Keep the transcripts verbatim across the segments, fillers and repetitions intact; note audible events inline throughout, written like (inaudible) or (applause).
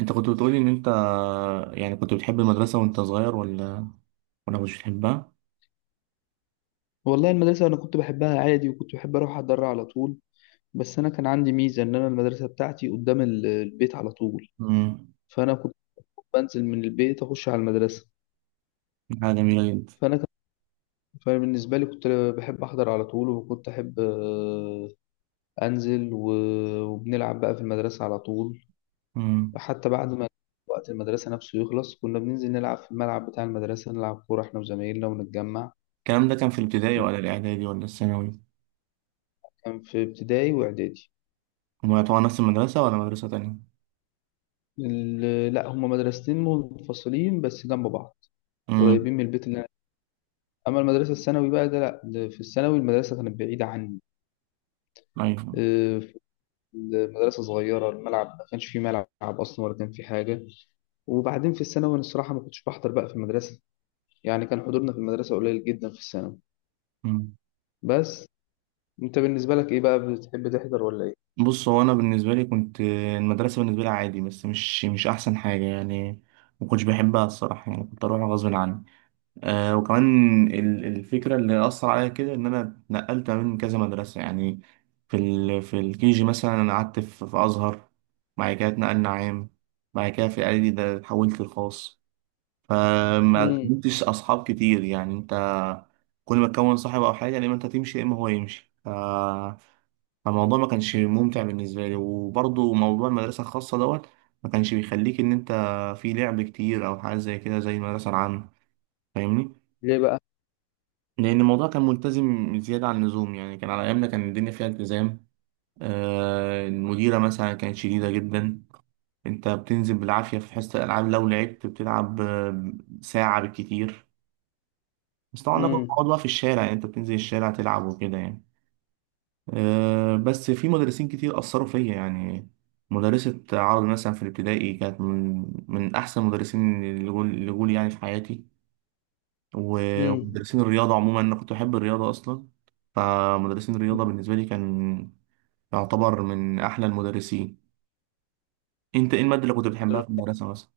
انت كنت بتقولي ان انت يعني كنت بتحب المدرسة وانت صغير، ولا ولا مش بتحبها؟ والله المدرسة أنا كنت بحبها عادي، وكنت بحب أروح أتدرع على طول. بس أنا كان عندي ميزة إن أنا المدرسة بتاعتي قدام ال- البيت على طول. امم. فأنا كنت بنزل من البيت أخش على المدرسة. حاجة جميلة جدا. فأنا كان. فبالنسبة لي كنت بحب أحضر على طول، وكنت أحب آه، أنزل و- وبنلعب بقى في المدرسة على طول. امم. حتى بعد ما وقت المدرسة نفسه يخلص كنا بننزل نلعب في الملعب بتاع المدرسة، نلعب كورة إحنا وزمايلنا ونتجمع. الكلام ده كان في الابتدائي ولا الإعدادي ولا الثانوي؟ وكان في ابتدائي وإعدادي. هما طبعا نفس المدرسة ولا مدرسة تانية؟ ال- لا، هما مدرستين منفصلين بس جنب بعض، امم. قريبين من البيت اللي أنا. أما المدرسة الثانوي بقى ده، لا ده في الثانوي المدرسة كانت بعيدة عني. أيوة. آه، في المدرسة صغيرة، الملعب ما كانش فيه ملعب أصلا ولا كان فيه حاجة. وبعدين في الثانوي أنا الصراحة ما كنتش بحضر بقى في المدرسة، يعني كان حضورنا في المدرسة قليل جدا في الثانوي. امم. بس أنت بالنسبة لك إيه بقى، بتحب تحضر ولا إيه؟ بص، هو أنا بالنسبة لي كنت المدرسة بالنسبة لي عادي، بس مش مش أحسن حاجة يعني. ما كنتش بحبها الصراحة، يعني كنت أروح غصب عني. آه وكمان ال- الفكرة اللي أثر عليا كده إن أنا اتنقلت من كذا مدرسة يعني. في ال في الكيجي مثلا أنا قعدت في, في أزهر. بعد كده اتنقلنا عام. بعد كده في الإعدادي ده اتحولت للخاص. فما مم. كنتش أصحاب كتير يعني. أنت كل ما تكون صاحب أو حاجة يا إما أنت تمشي يا إما هو يمشي ف- فالموضوع ما كانش ممتع بالنسبة لي، وبرضه موضوع المدرسة الخاصة دوت ما كانش بيخليك إن أنت في لعب كتير أو حاجة زي كده زي المدرسة العامة. فاهمني؟ ليه بقى؟ لأن الموضوع كان ملتزم زيادة عن اللزوم، يعني كان على أيامنا كان الدنيا فيها التزام. آه المديرة مثلا كانت شديدة جدا. أنت بتنزل بالعافية في حصة الألعاب، لو لعبت بتلعب آه، ساعة بالكتير. بس طبعا ده كنت مم. بقعد بقى في الشارع، يعني أنت بتنزل الشارع تلعب وكده يعني. آه بس في مدرسين كتير أثروا فيا يعني. مدرسة عربي مثلا في الابتدائي كانت من من أحسن المدرسين اللي جول اللي جول يعني في حياتي. و- مم. ومدرسين الرياضة عموما، أنا كنت بحب الرياضة أصلا. فمدرسين الرياضة مم. بالنسبة لي كان يعتبر من أحلى المدرسين. أنت إيه المادة اللي كنت بتحبها في المدرسة مثلا؟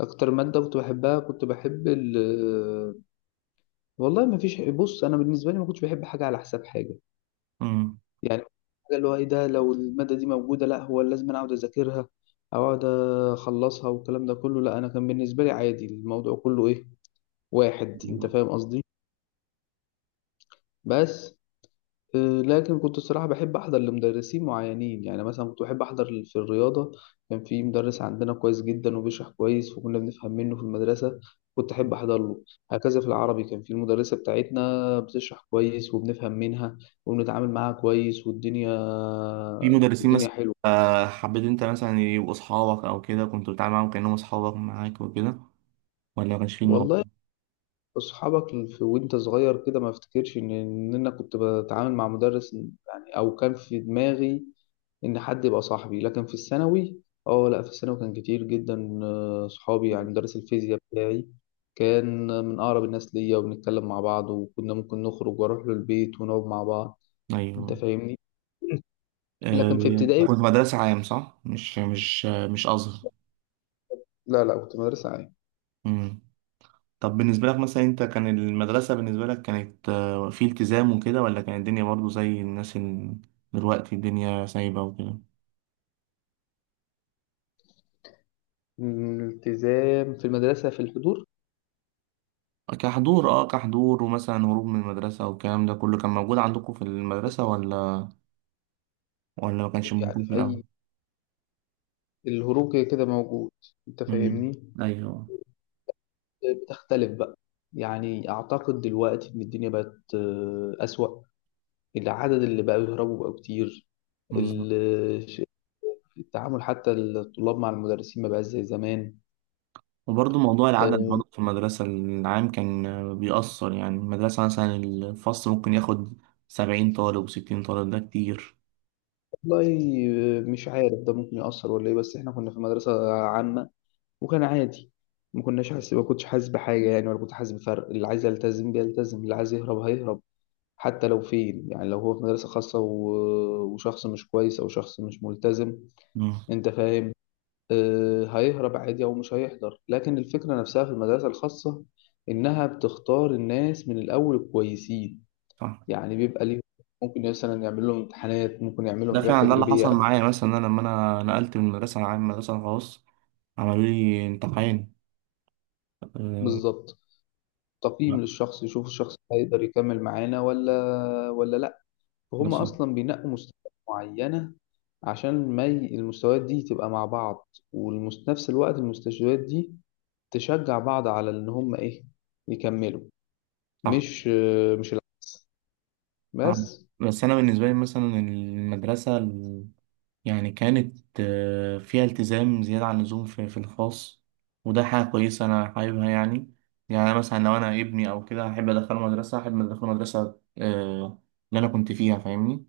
أكتر مادة كنت بحبها، كنت بحب ال. والله ما فيش، بص انا بالنسبه لي ما كنتش بحب حاجه على حساب حاجه. مم. يعني حاجه اللي هو ايه ده، لو الماده دي موجوده لا هو لازم انا اقعد اذاكرها او اقعد اخلصها والكلام ده كله، لا انا كان بالنسبه لي عادي الموضوع كله ايه، واحد. انت أيوة. فاهم قصدي؟ بس آه، لكن كنت الصراحة بحب أحضر لمدرسين معينين، يعني مثلا كنت بحب أحضر في الرياضة. كان في مدرس عندنا كويس جدا وبيشرح كويس وكنا بنفهم منه في المدرسة، كنت أحب أحضر له. هكذا في العربي، كان في المدرسة بتاعتنا بتشرح كويس وبنفهم منها وبنتعامل معاها كويس، والدنيا في مدرسين الدنيا مثلا حلوة. آه، حبيت أنت مثلا يبقوا أصحابك، أو كده كنت بتتعامل معاهم كأنهم أصحابك معاك وكده، ولا ما كانش في الموضوع؟ والله أصحابك في وأنت صغير كده ما أفتكرش إن إن أنا كنت بتعامل مع مدرس يعني، أو كان في دماغي ان حد يبقى صاحبي. لكن في الثانوي، اه لا في الثانوي كان كتير جدا آه، صحابي، يعني مدرس الفيزياء بتاعي كان من اقرب الناس ليا، وبنتكلم مع بعض وكنا ممكن نخرج واروح له البيت ونقعد مع بعض. انت أيوه. فاهمني؟ (clears throat) لكن في آه، ابتدائي. كنت مدرسة عام صح؟ مش مش مش أزهر. لا لا، كنت مدرسة عام. مم. طب بالنسبة لك مثلا، انت كان المدرسة بالنسبة لك كانت آه، في التزام وكده، ولا كانت الدنيا برضو زي الناس ال- دلوقتي الدنيا سايبة وكده؟ الالتزام في المدرسة في الحضور. كحضور اه كحضور ومثلا هروب من المدرسة والكلام ده كله كان موجود عندكم في المدرسة، ولا ولا ما كانش يعني موجود في في الأول؟ أي، الهروب كده كده موجود. أنت مم. فاهمني؟ ايوه. بتختلف بقى، يعني أعتقد دلوقتي إن الدنيا بقت آه، أسوأ، العدد اللي بقى بيهربوا بقى كتير. بالظبط. ال- ش- التعامل حتى الطلاب مع المدرسين ما بقاش زي زمان. وبرضه موضوع العدد آه، برضه في المدرسة العام كان آه، بيأثر، يعني المدرسة مثلا الفصل ممكن ياخد سبعين طالب وستين طالب، ده كتير. والله آه، مش عارف ده ممكن يأثر ولا ايه، بس احنا كنا في مدرسة عامة وكان عادي، ما كناش حاسس، ما كنتش حاسس بحاجة يعني، ولا كنت حاسس بفرق. اللي عايز يلتزم بيلتزم، اللي عايز يهرب هيهرب. حتى لو فين، يعني لو هو في مدرسة خاصة و- وشخص مش كويس أو شخص مش ملتزم، مم. أنت فاهم، آه، هيهرب عادي أو مش هيحضر. لكن الفكرة نفسها في المدرسة الخاصة إنها بتختار الناس من الأول الكويسين، صح. يعني بيبقى ليهم ممكن مثلا يعمل لهم امتحانات، ممكن يعمل لهم ده حاجات فعلا ده اللي حصل تجريبية. معايا، مثلا انا لما انا نقلت من مدرسه عام مدرسه خاص عملوا لي امتحان. أه. بالظبط، تقييم لا. للشخص يشوف الشخص ده هيقدر يكمل معانا ولا ولا لأ. فهم مثلا أصلا بينقوا مستويات معينة، عشان ما ي- المستويات دي تبقى مع بعض، وفي نفس الوقت المستشفيات دي تشجع بعض على إن هم إيه، يكملوا. صح. مش مش الع- صح، بس. بس انا بالنسبه لي مثلا المدرسه ال- يعني كانت آه، فيها التزام زياده عن اللزوم في في الخاص، وده حاجه كويسه انا حاببها يعني. يعني أنا مثلا لو انا ابني او كده، هحب ادخله مدرسه هحب ادخله مدرسه. آه، اللي انا كنت فيها، فاهمني؟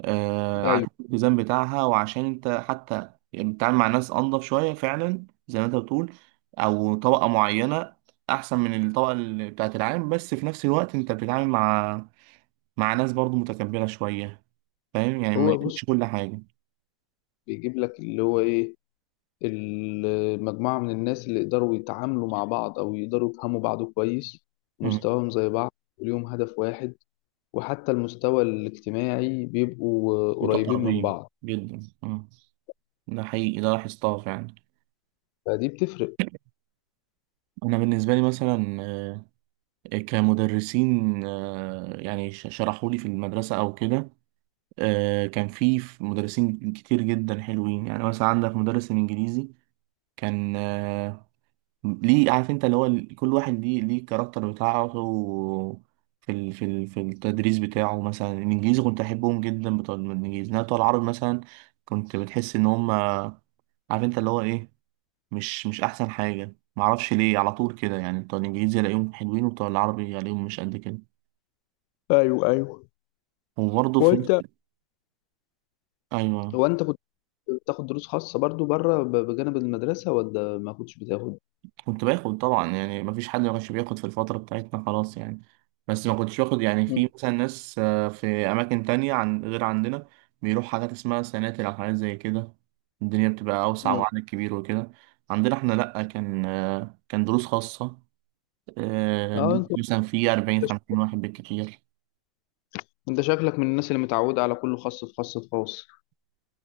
آه، ايوه. عشان الالتزام بتاعها، وعشان انت حتى يعني بتتعامل مع ناس انضف شويه فعلا زي ما انت بتقول، او طبقه معينه احسن من الطبقه اللي بتاعت العام. بس في نفس الوقت انت بتتعامل مع مع ناس برضو متكبره شويه، فاهم يعني ما هو بص يكونش كل حاجه. بيجيب لك اللي هو ايه، المجموعه من الناس اللي يقدروا يتعاملوا مع بعض او يقدروا يفهموا بعض كويس، مم. مستواهم زي بعض وليهم هدف واحد، وحتى المستوى الاجتماعي بيبقوا قريبين من متقربين بعض. جدا. مم. ده حقيقي، ده لاحظتها فعلا. فدي بتفرق. انا بالنسبه لي مثلا آه، كمدرسين آه، يعني شرحوا لي في المدرسه او كده، آه، كان في في مدرسين كتير جدا حلوين، يعني مثلا عندك مدرس الانجليزي كان آه، ليه؟ عارف انت اللي هو ال- كل واحد ليه ليه الكاركتر بتاعه في ال- في ال- في التدريس بتاعه. مثلا الانجليزي كنت احبهم جدا بتوع الانجليزي، انما بتوع العربي مثلا كنت بتحس ان هم عارف انت اللي هو ايه، مش مش احسن حاجه. معرفش ليه، على طول كده يعني بتوع الانجليزي الاقيهم حلوين وبتوع العربي الاقيهم مش قد كده. ايوه ايوه. وبرضه في نفس. وانت، ايوه. هو انت كنت بتاخد دروس خاصه برضو بره ب- بجانب المدرسه ولا ما كنتش بتاخد؟ كنت باخد طبعا، يعني مفيش حد ما كانش بياخد في الفترة بتاعتنا خلاص يعني. بس ما كنتش باخد يعني م- في مثلا ناس آه، في أماكن تانية عن غير عندنا بيروح حاجات اسمها سناتر أو حاجات زي كده، الدنيا بتبقى أوسع م. وعدد كبير وكده. عندنا إحنا لأ، كان آه، كان دروس خاصة آه، اه انت، مثلا في أربعين خمسين واحد بالكتير. انت شكلك من الناس اللي متعوده على كله خاص في خاص في خاص.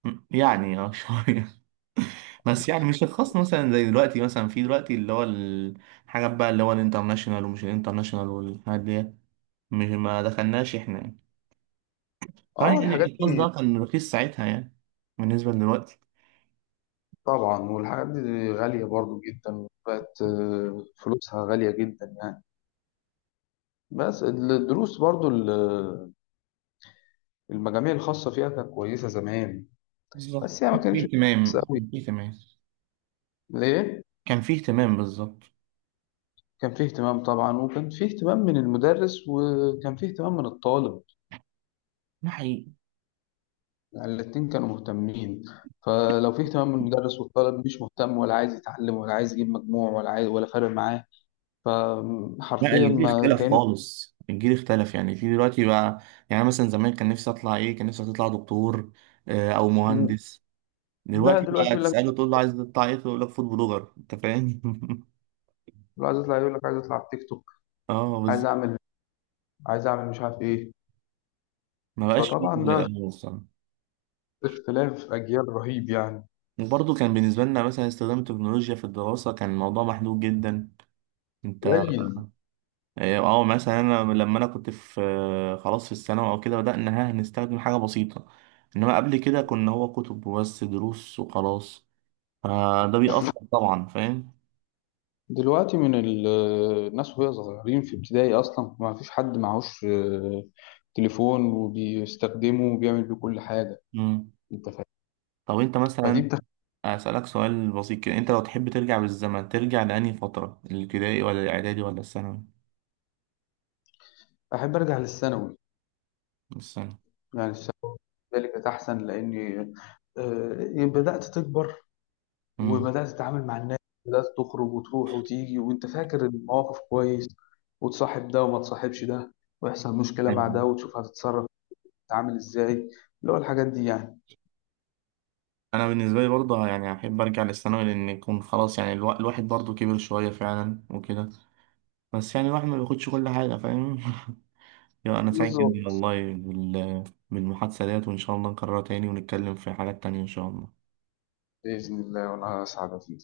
م- يعني اه شوية (laughs) بس يعني مش الخاص مثلا زي دلوقتي، مثلا في دلوقتي اللي هو الحاجات بقى اللي هو الانترناشونال ومش الانترناشونال والحاجات دي، مش ما دخلناش احنا يعني. طبعا اه يعني الحاجات، الباص ده كان رخيص ساعتها يعني، بالنسبة لدلوقتي. طبعا والحاجات دي غالية برضو جدا بقت، آه، فلوسها غالية جدا يعني. بس الدروس برضو ال- المجاميع الخاصة فيها كانت كويسة زمان. بالظبط، بس هي ما كان فيه كانتش اهتمام كويسة أوي. كان فيه اهتمام. ليه؟ كان فيه اهتمام بالظبط. كان فيه اهتمام طبعا، وكان فيه اهتمام من المدرس وكان فيه اهتمام من الطالب، ده حقيقي. يعني الاتنين كانوا مهتمين. فلو فيه اهتمام من المدرس والطالب مش مهتم ولا عايز يتعلم ولا عايز يجيب مجموع ولا عايز ولا فارق معاه، لا، فحرفيا الجيل ما اختلف كانوا. خالص، الجيل اختلف يعني في دلوقتي بقى. يعني مثلا زمان كان نفسي اطلع ايه؟ كان نفسي اطلع دكتور آه، او مهندس. لا دلوقتي دلوقتي بقى يقول لك، تسأله تقول له عايز تطلع ايه، تقول لك فود بلوجر، انت فاهم؟ (laughs) لو عايز يطلع يقول لك عايز يطلع على التيك توك، اه عايز بالظبط. اعمل عايز اعمل مش عارف ايه. ما بقاش فيه فطبعا زي ده الاول الصراحة. اختلاف اجيال رهيب يعني. وبرضه كان بالنسبة لنا مثلا استخدام التكنولوجيا في الدراسة كان الموضوع محدود جدا. انت قليل. اه مثلا انا لما انا كنت في آه، خلاص في الثانوي او كده، بدأنا ها نستخدم حاجة بسيطة، انما قبل كده كنا هو كتب وبس دروس وخلاص. فده لكن بيأثر طبعا، فاهم؟ دلوقتي من ال- الناس وهي صغيرين في ابتدائي اصلا ما فيش حد معهوش آه، تليفون وبيستخدمه وبيعمل بيه كل حاجه، مم. انت فاهم؟ طب انت فدي مثلا بتخ... أسألك سؤال بسيط كده، انت لو تحب ترجع بالزمن ترجع لأنهي فترة، الابتدائي ولا الاعدادي ولا الثانوي؟ احب ارجع للثانوي. الثانوي. يعني الثانوي ذلك احسن، لاني آه، بدات تكبر، مم. وبدأت تتعامل مع الناس، بدأت تخرج وتروح وتيجي وانت فاكر المواقف كويس، وتصاحب ده وما تصاحبش ده، ويحصل مشكلة مع أيوة. ده وتشوف هتتصرف تتعامل ازاي. اللي هو الحاجات دي يعني. انا بالنسبة لي برضه يعني احب ارجع للثانوي، لان يكون خلاص يعني الوا- الواحد برضه كبر شوية فعلا وكده. بس يعني الواحد ما بياخدش كل حاجة، فاهم؟ (laughs) يا أنا سعيد جدا بالظبط. والله بال- بالمحادثة ديت، وإن شاء الله نكررها تاني ونتكلم في حاجات تانية إن شاء الله. بإذن الله وأنا أسعد.